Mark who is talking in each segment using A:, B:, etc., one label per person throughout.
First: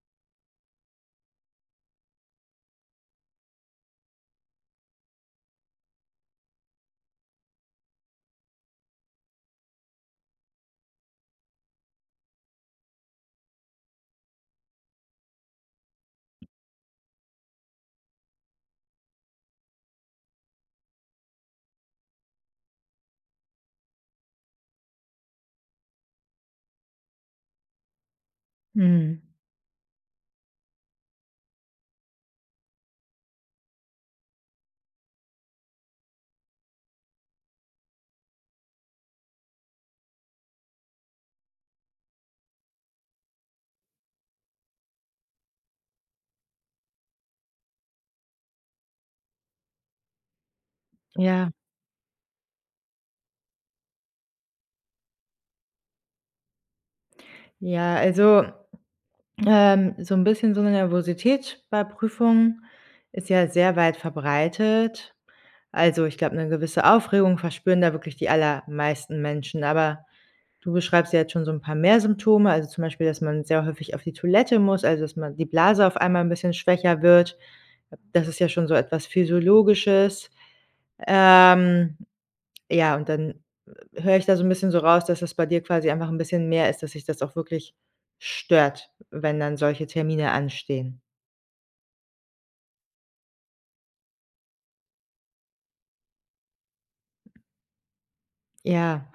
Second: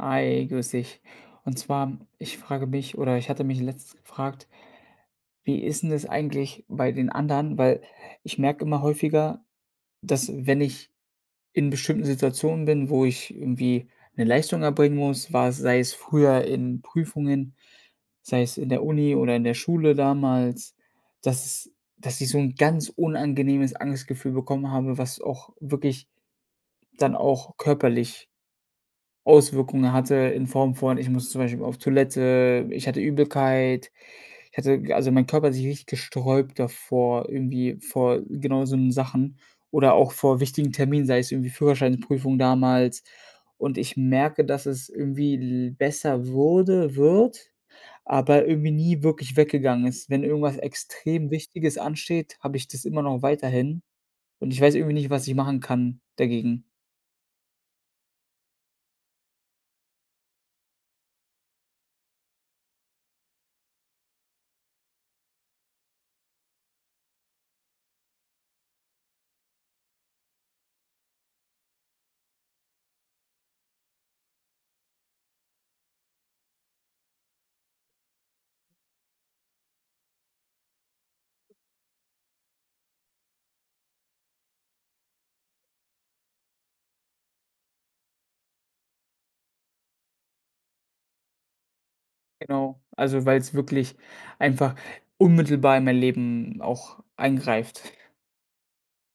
A: Hi, grüß dich. Und zwar, ich frage mich oder ich hatte mich letztens gefragt, wie ist 'n das eigentlich bei den anderen? Weil ich merke immer häufiger, dass, wenn ich in bestimmten Situationen bin, wo ich irgendwie 'ne Leistung erbringen muss, war es sei es früher in Prüfungen, sei es in der Uni oder in der Schule damals, dass s dass ich so 'n ganz unangenehmes Angstgefühl bekommen habe, was auch wirklich dann auch körperlich
B: Mhm.
A: Auswirkungen hatte in Form von: Ich muss zum Beispiel auf Toilette, ich hatte Übelkeit, ich hatte g also mein Körper hat sich richtig gesträubt davor, irgendwie vor genau so 'nen Sachen oder auch vor wichtigen Terminen, sei es irgendwie Führerscheinprüfung damals und ich merke, dass es irgendwie l besser wurde wird, aber irgendwie nie wirklich weggegangen ist. Wenn irgendwas extrem
B: Ja.
A: Wichtiges ansteht, habe ich das immer noch weiterhin, und ich weiß irgendwie nicht, was ich machen kann, dagegen.
B: Ja, also, ähm, so 'n bisschen so 'ne Nervosität bei Prüfungen ist ja sehr weit verbreitet. Also, ich glaube, 'ne gewisse Aufregung verspüren da wirklich die allermeisten Menschen, aber, du beschreibst ja jetzt schon so 'n paar mehr Symptome, also zum Beispiel, dass man sehr häufig auf die Toilette muss, also dass man die Blase auf einmal 'n bisschen schwächer wird. Das ist ja schon so etwas Physiologisches. Ähm, ja, und dann h höre ich da so 'n bisschen so raus, dass es bei dir quasi einfach 'n bisschen mehr ist, dass dich das auch wirklich stört, wenn dann solche Termine anstehen.
A: Genau, also weil's wirklich einfach unmittelbar in mein Leben auch eingreift.
B: Ja,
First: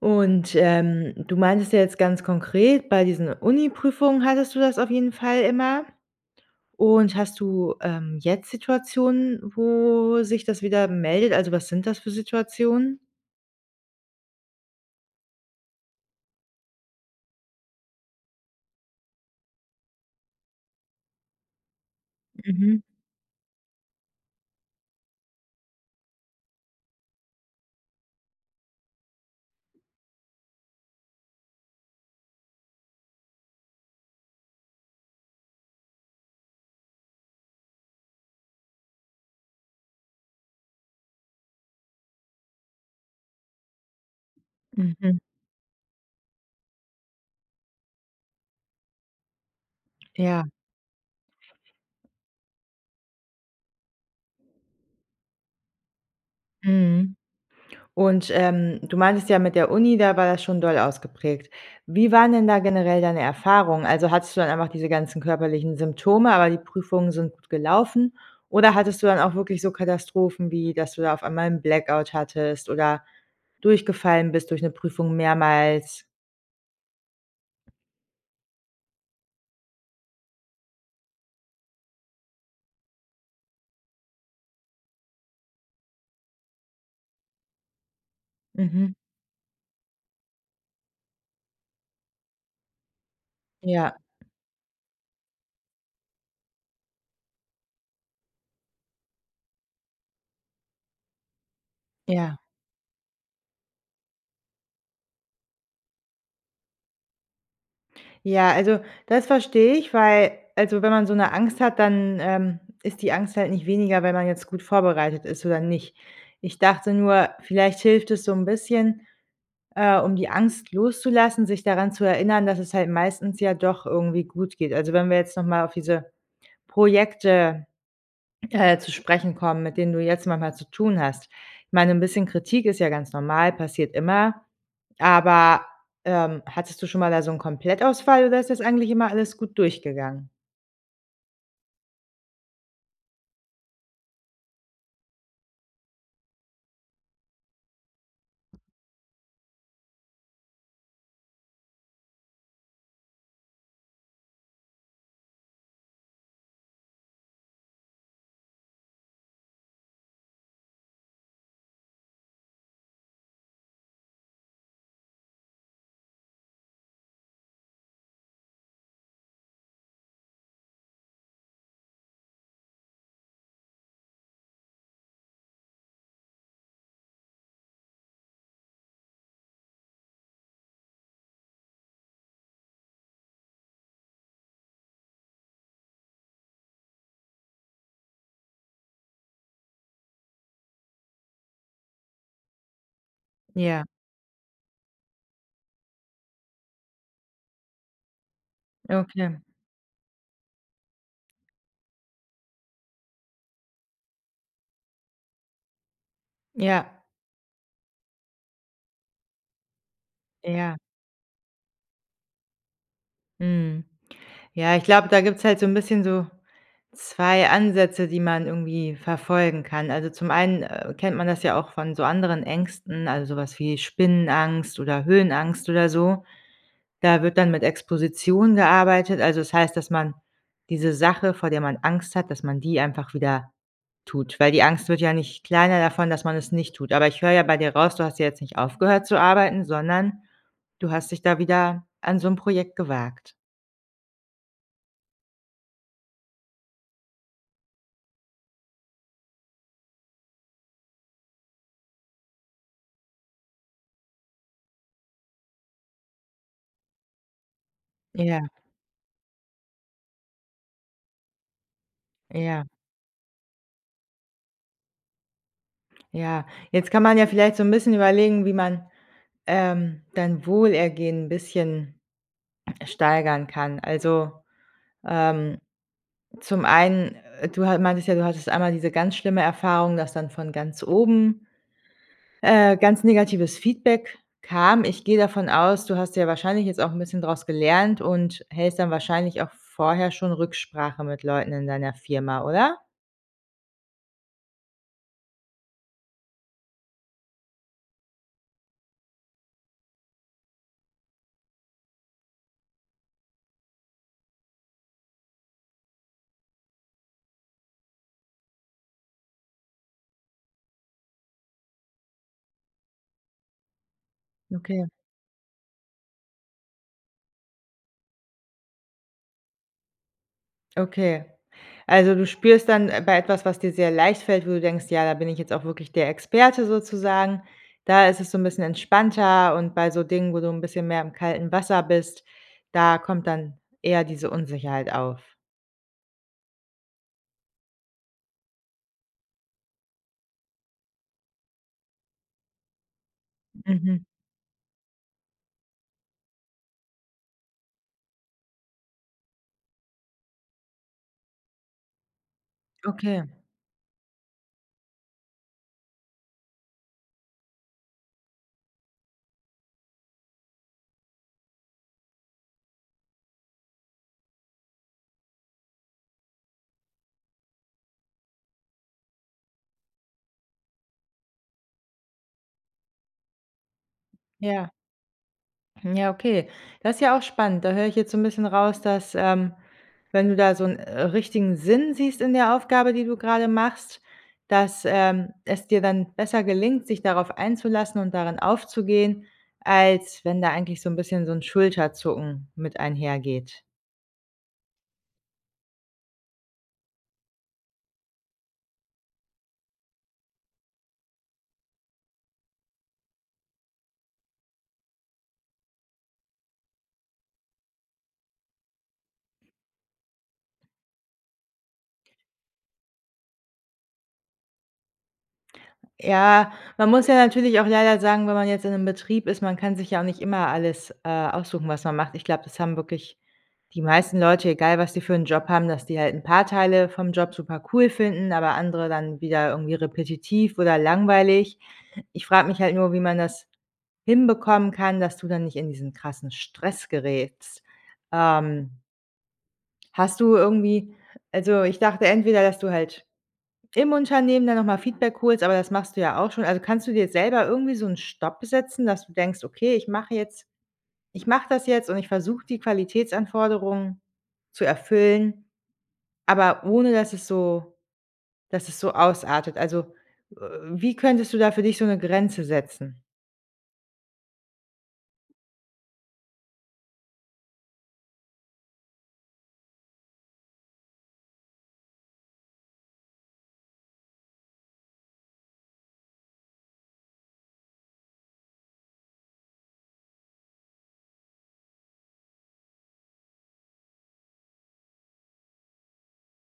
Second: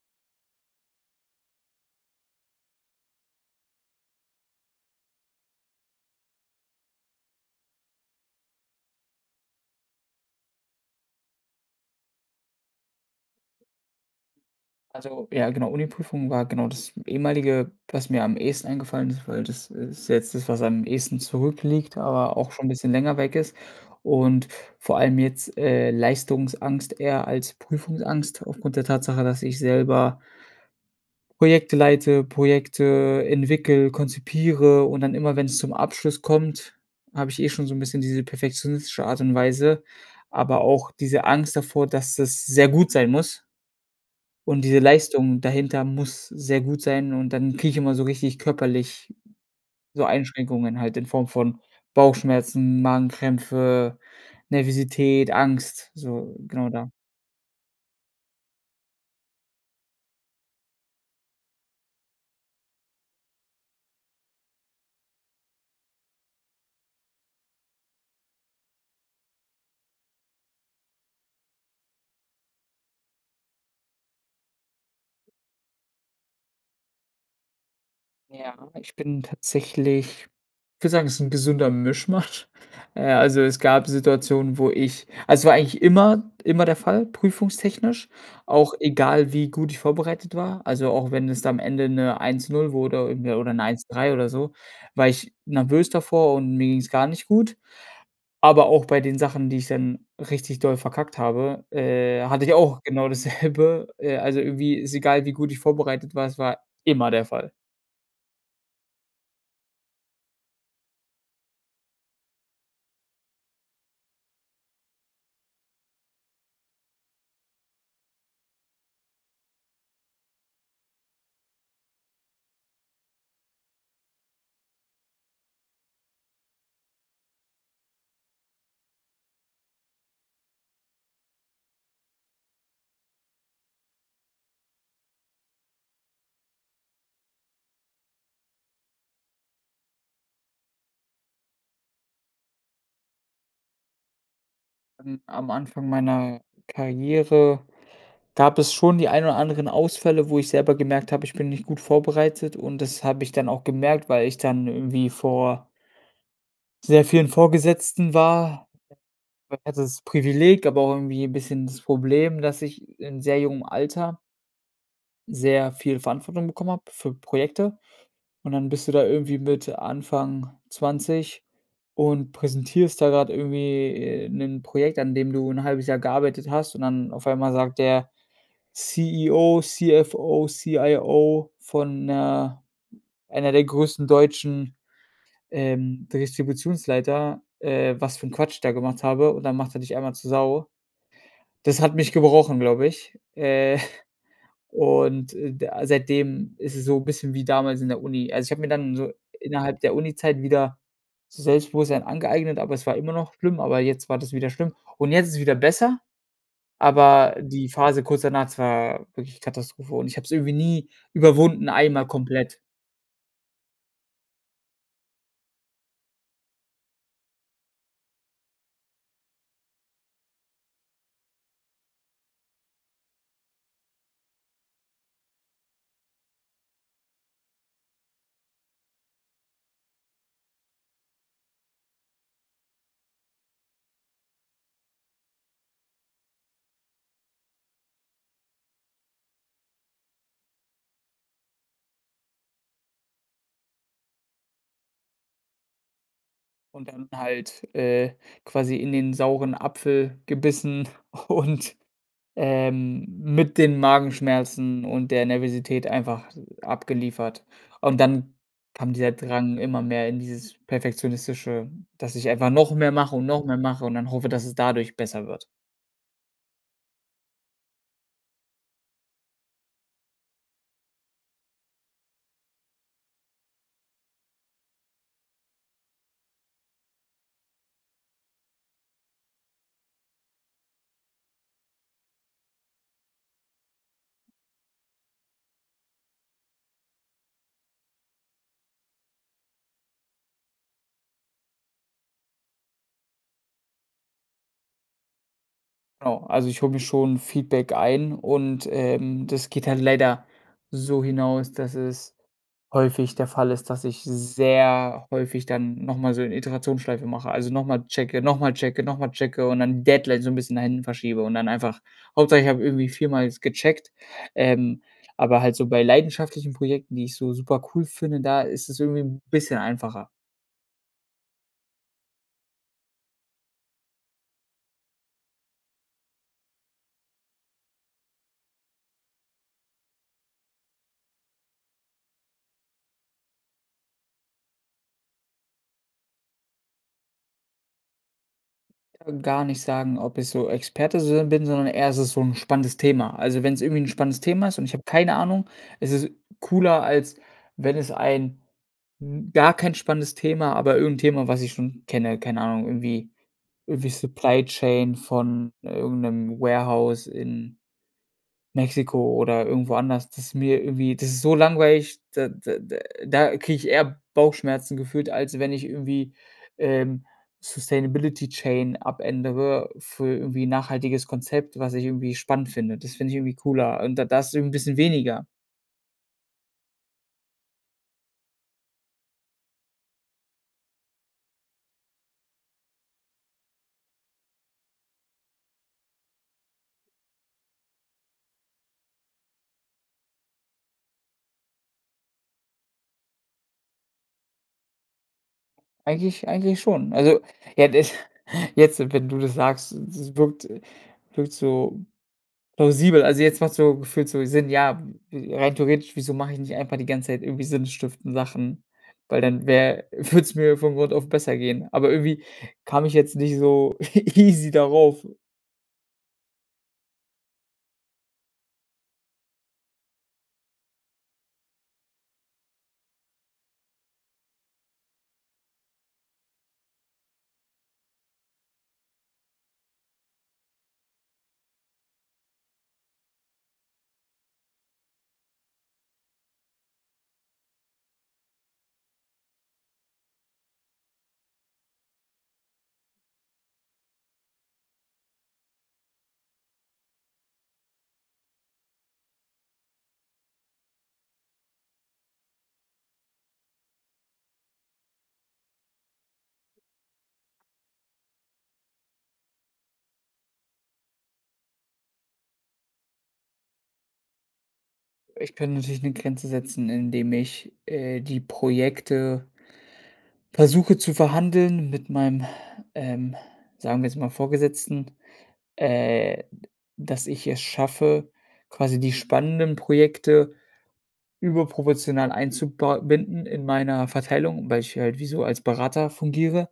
B: und, ähm, du meintest ja jetzt ganz konkret, bei diesen Uni-Prüfungen hattest du das auf jeden Fall immer. Und hast du, ähm, jetzt Situationen, wo sich das wieder meldet? Also, was sind das für Situationen?
A: Also ja genau, Uni-Prüfungen war genau das ehemalige, was mir am ehesten eingefallen ist, weil das ist jetzt das, was am ehesten zurückliegt, aber auch schon 'n
B: Mhm.
A: bisschen länger weg ist. Und vor allem jetzt, äh, Leistungsangst eher als Prüfungsangst aufgrund der Tatsache, dass ich selber Projekte leite, Projekte entwickle, konzipiere und dann immer, wenn's zum Abschluss kommt, habe ich eh schon so 'n bisschen diese perfektionistische Art und Weise, aber auch diese Angst davor, dass das sehr gut sein muss. Und diese
B: Mhm.
A: Leistung dahinter muss sehr gut sein und dann kriege ich immer so richtig körperlich so
B: Ja.
A: Einschränkungen halt in Form von Bauchschmerzen, Magenkrämpfe, Nervosität, Angst, so genau da
B: Mhm. Und, ähm, du meintest ja mit der Uni, da war das schon doll ausgeprägt. Wie waren denn da generell deine Erfahrungen? Also, hattest du dann einfach diese ganzen körperlichen Symptome, aber die Prüfungen sind gut gelaufen? Oder hattest du dann auch wirklich so Katastrophen wie, dass du da auf einmal 'n Blackout hattest oder durchgefallen bist durch 'ne Prüfung mehrmals?
A: Ja, ich bin tatsächlich ich würde sagen, es ist 'n gesunder Mischmasch. Äh, also es gab Situationen, wo ich also es war eigentlich immer immer der Fall, prüfungstechnisch, auch
B: Mhm.
A: egal, wie gut ich vorbereitet war. Also, auch wenn es da am Ende 'ne 1.0 wurde irgendwie oder 'ne eins
B: Ja
A: drei oder so, war ich nervös davor und mir ging's gar nicht gut. Aber auch bei den Sachen, die ich dann richtig doll verkackt habe, äh,
B: Ja.
A: hatte ich auch genau dasselbe äh, also irgendwie, ist egal, wie gut ich vorbereitet war, es war immer der Fall.
B: Ja, also das verstehe ich, weil also wenn man so 'ne Angst hat, dann, ähm, ist die Angst halt nicht weniger, wenn man jetzt gut vorbereitet ist oder nicht. Ich dachte nur, vielleicht hilft es so 'n bisschen, äh, um die Angst loszulassen, sich daran zu erinnern, dass es halt meistens ja doch irgendwie gut geht. Also, wenn wir jetzt noch mal auf diese Projekte, äh, zu sprechen kommen, mit denen du jetzt manchmal zu tun hast. Ich meine 'n bisschen Kritik ist ja ganz normal, passiert immer, aber, ähm, hattest du schon mal da so 'n Komplettausfall oder ist das eigentlich immer alles gut durchgegangen?
A: Am am Anfang meiner Karriere gab es schon die ein oder anderen Ausfälle, wo ich selber gemerkt habe, ich bin nicht gut vorbereitet und das habe ich dann auch gemerkt, weil ich dann irgendwie vor sehr vielen Vorgesetzten war. Ich hatte das Privileg, aber auch irgendwie 'n bisschen das Problem, dass ich in sehr jungem Alter sehr viel Verantwortung bekommen habe für Projekte und dann bist du da irgendwie mit Anfang 20 und präsentierst da grad irgendwie, äh, 'nen Projekt, an dem du 1/2 Jahr gearbeitet hast und dann auf einmal sagt der CEO, CFO, CIO von 'ner einer der größten deutschen, ähm, Distributionsleiter, äh, was für 'n Quatsch ich da gemacht habe und dann macht er dich einmal zu Sau. Das hat mich gebrochen, glaube ich. Äh,
B: Ja.
A: und, äh, da seitdem ist es so bisschen wie damals in der Uni. Also, ich habe mir dann so
B: Okay.
A: innerhalb der Uni-Zeit wieder so Selbstbewusstsein angeeignet, aber es war immer noch schlimm, aber jetzt war das wieder schlimm. Und jetzt ist es wieder besser,
B: Ja.
A: aber die Phase kurz danach, das war wirklich Katastrophe. Und ich habe es irgendwie
B: Ja.
A: nie überwunden, einmal komplett.
B: Mhm. Ja, ich glaube, da gibt's halt so 'n bisschen so 2 Ansätze, die man irgendwie verfolgen kann. Also, zum einen, äh, kennt man das ja auch von so anderen Ängsten, also, so was wie Spinnenangst oder Höhenangst oder so. Da wird dann mit Exposition gearbeitet. Also, es heißt, dass man diese Sache, vor der man Angst hat, dass man die einfach wieder tut, weil die Angst wird ja nicht kleiner davon, dass man es nicht tut. Aber ich höre ja bei dir raus, du hast ja jetzt nicht aufgehört zu arbeiten, sondern du hast dich da wieder an so 'n Projekt gewagt.
A: Und dann halt, äh, quasi in den sauren Apfel gebissen und ähm, mit den Magenschmerzen und der Nervosität einfach, äh, abgeliefert. Und dann
B: Ja.
A: kam dieser Drang immer mehr in dieses Perfektionistische, dass ich einfach
B: Ja.
A: noch mehr mache und noch mehr mache und dann hoffe, dass es dadurch besser wird.
B: Ja, jetzt kann man ja vielleicht so 'n bisschen überlegen, wie man, ähm, dein Wohlergehen bisschen steigern kann. Also, ähm, zum einen, äh, du ha meintest ja, du hattest einmal diese ganz schlimme Erfahrung, dass dann von ganz oben, äh, ganz negatives Feedback kam. Ich gehe davon aus, du hast ja wahrscheinlich jetzt auch 'n bisschen draus gelernt und hältst dann wahrscheinlich auch vorher schon Rücksprache mit Leuten in deiner Firma, oder?
A: Genau. Also, ich hole mir schon Feedback ein und, ähm, das geht dann leider so hinaus, dass es häufig der Fall ist, dass ich sehr häufig dann noch mal so 'ne Iterationsschleife mache. Also, noch mal checke, noch mal checke, noch mal checke und dann Deadlines so 'n bisschen nach hinten verschiebe und dann einfach Hauptsache ich habe irgendwie viermal jetzt gecheckt, ähm,
B: Okay.
A: aber halt so bei leidenschaftlichen Projekten, die ich so super cool finde, da ist es irgendwie 'n bisschen einfacher.
B: Okay. Also du spürst dann, äh, bei etwas, was dir sehr leicht fällt, wo du denkst, ja, da bin ich jetzt auch wirklich der Experte sozusagen, da ist es so 'n bisschen entspannter und bei so Dingen, wo du 'n bisschen mehr im kalten Wasser bist, da kommt dann eher diese Unsicherheit auf.
A: [unintelligible] Gar nicht sagen, ob ich so Experte sin bin, sondern eher, es ist so 'n spannendes Thema. Also, wenn's irgendwie 'n
B: Mhm.
A: spannendes Thema ist und ich habe keine Ahnung, es ist cooler, als wenn es ein 'n gar kein spannendes Thema, aber irgend 'n Thema, was ich schon kenne keine Ahnung, irgendwie
B: Okay.
A: irgendwie Supply Chain von irgend 'nem Warehouse in Mexiko oder irgendwo anders, das ist mir irgendwie das ist so langweilig, da da da da kriege ich eher Bauchschmerzen gefühlt, als wenn ich irgendwie, ähm, Sustainability Chain abändere für irgendwie 'n nachhaltiges Konzept, was ich irgendwie spannend finde. Das finde ich irgendwie cooler und da da ist es 'n
B: Ja.
A: bisschen weniger.
B: Hm, ja, okay. Das ist ja auch spannend. Da höre ich jetzt so 'n bisschen raus, dass, ähm, wenn du da so 'n, äh, richtigen Sinn siehst in der Aufgabe, die du grade machst, dass, ähm, es dir dann besser gelingt, dich darauf einzulassen und darin aufzugehen, als wenn da eigentlich so 'n bisschen so 'n Schulterzucken mit einhergeht.
A: Eigentlich eigentlich schon. Also, ja, das jetzt, wenn du das sagst, es wirkt wirkt so plausibel. Also, jetzt macht so, gefühlt so Sinn. Ja, äh, rein theoretisch, wieso mache ich nicht einfach die ganze Zeit irgendwie sinnstiftende Sachen, weil dann wäre würde es mir von Grund auf besser gehen. Aber irgendwie kam ich jetzt nicht so easy darauf.
B: Ja, man muss ja natürlich auch leider sagen, wenn man jetzt in 'nem Betrieb ist, man kann sich ja auch nicht immer alles, äh, aussuchen, was man macht. Ich glaube, das haben wirklich die meisten Leute, egal was sie für 'n Job haben, dass die halt 'n paar Teile vom Job supercool finden, aber andere dann wieder irgendwie repetitiv oder langweilig. Ich frage mich halt nur, wie man das hinbekommen kann, dass du dann nicht in diesen krassen Stress gerätst. Ähm hast du irgendwie also, ich dachte entweder, dass du halt im Unternehmen dann noch mal Feedback holst, aber das machst du ja auch schon. Also, kannst du dir selber irgendwie so 'n Stopp setzen, dass du denkst: „Okay, ich mache jetzt ich mache das jetzt und ich versuche die Qualitätsanforderungen zu erfüllen, aber ohne dass es so dass es so ausartet“? Also, äh, wie könntest du da für dich so 'ne Grenze setzen?
A: Ich kann natürlich 'ne Grenze setzen, indem ich, äh, die Projekte versuche zu verhandeln mit meinem, ähm, sagen wir jetzt mal Vorgesetzten, äh, d dass ich es schaffe, quasi die spannenden Projekte überproportional einzuba binden in meiner Verteilung, weil ich halt wie so als Berater fungiere.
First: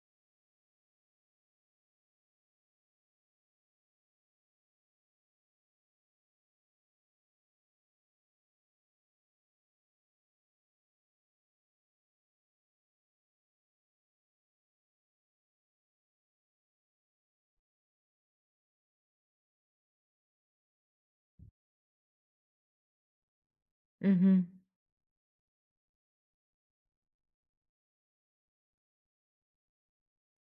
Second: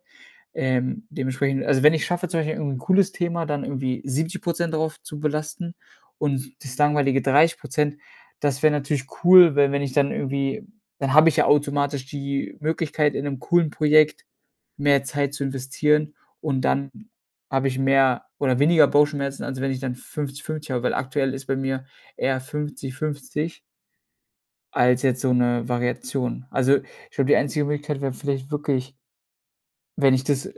A: Ähm, dementsprechend also, wenn ich schaffe zum Beispiel irgendwie 'n cooles Thema, dann irgendwie 70 % drauf zu belasten und das langweilige 30 %, das wäre natürlich cool, weil wenn ich dann irgendwie dann habe ich ja automatisch die Möglichkeit, in 'nem coolen Projekt mehr Zeit zu investieren und dann habe ich mehr oder weniger Bauchschmerzen, als wenn ich dann 50, 50 habe, weil aktuell ist bei mir eher 50, 50
B: Mhm.
A: als jetzt so 'ne Variation. Also, ich glaube, die einzige Möglichkeit wäre vielleicht wirklich wenn ich das, äh,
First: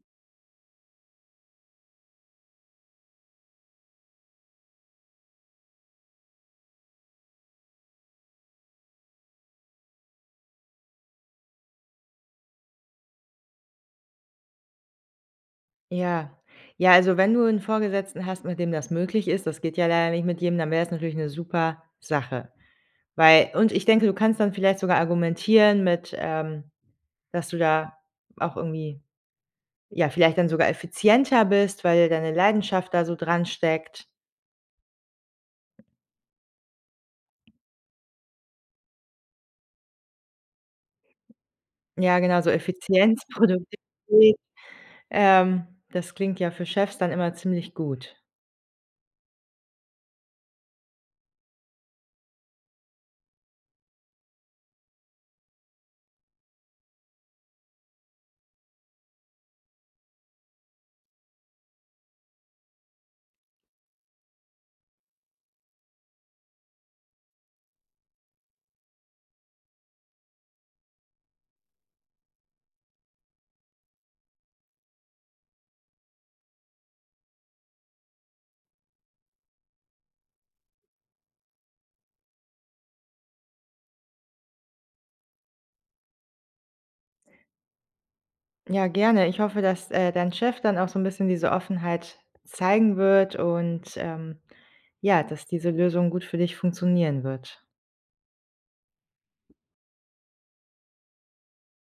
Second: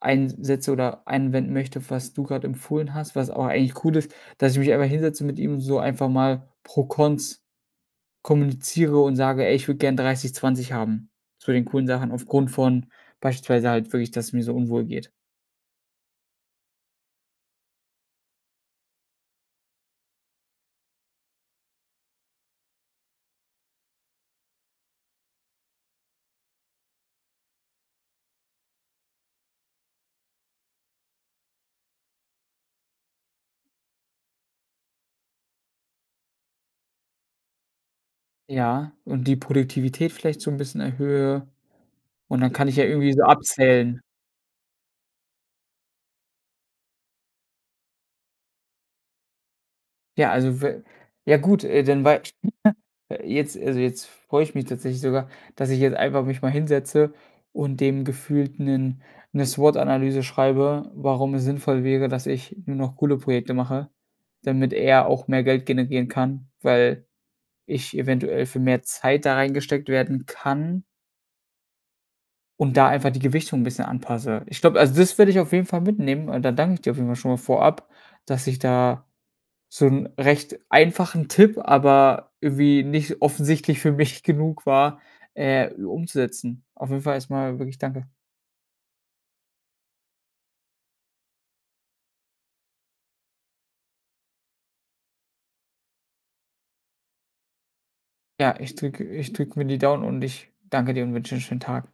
A: eins setze oder anwenden möchte, was du grade empfohlen hast, was auch eigentlich cool ist, dass ich mich einfach hinsetze mit ihm, so einfach mal Pro-Cons kommuniziere und sage: „Ey, ich würde gerne 30, 20 haben, zu den coolen Sachen. Aufgrund von beispielsweise halt wirklich, dass es mir so unwohl geht."
B: Ja. Ja, also, wenn du 'n Vorgesetzten hast, mit dem das möglich ist- das geht ja leider nicht mit jedem- dann wär's natürlich 'ne super Sache. Weil und ich denke, du kannst dann vielleicht sogar argumentieren mit, ähm dass du da auch irgendwie, ja, vielleicht dann sogar effizienter bist, weil deine Leidenschaft da so dransteckt.
A: Ja, und die Produktivität vielleicht so 'n bisschen erhöhe,
B: Ja, genau,
A: und
B: so
A: dann kann ich ja irgendwie so
B: Effizienz,
A: abzählen.
B: Produktivität, ähm, das klingt ja für Chefs dann immer ziemlich gut.
A: Ja, also, we ja, gut, äh, dann wei [unintelligible] jetzt also, jetzt freue ich mich tatsächlich sogar, dass ich jetzt einfach mich mal hinsetze und dem gefühlt 'nen 'ne SWOT-Analyse schreibe, warum es sinnvoll wäre, dass ich nur noch coole Projekte mache, damit er auch mehr Geld generieren kann, weil ich eventuell für mehr Zeit da reingesteckt werden kann und da einfach die Gewichtung 'n bisschen anpasse. Ich glaube also, das würde ich auf jeden Fall mitnehmen, und dann danke ich dir auf jeden Fall schon mal vorab, dass ich da so 'n recht einfachen Tipp, aber irgendwie nicht offensichtlich für mich genug war, äh, umzusetzen. Auf jeden Fall erstmal wirklich danke.
B: Ja, gerne. Ich hoffe, dass, äh, dein Chef dann auch so 'n bisschen diese Offenheit zeigen wird und, ähm, ja, dass diese Lösung gut für dich funktionieren wird.
A: Ja, ich drücke ich drücke mir die Daumen und ich danke dir und wünsche dir 'n schönen Tag.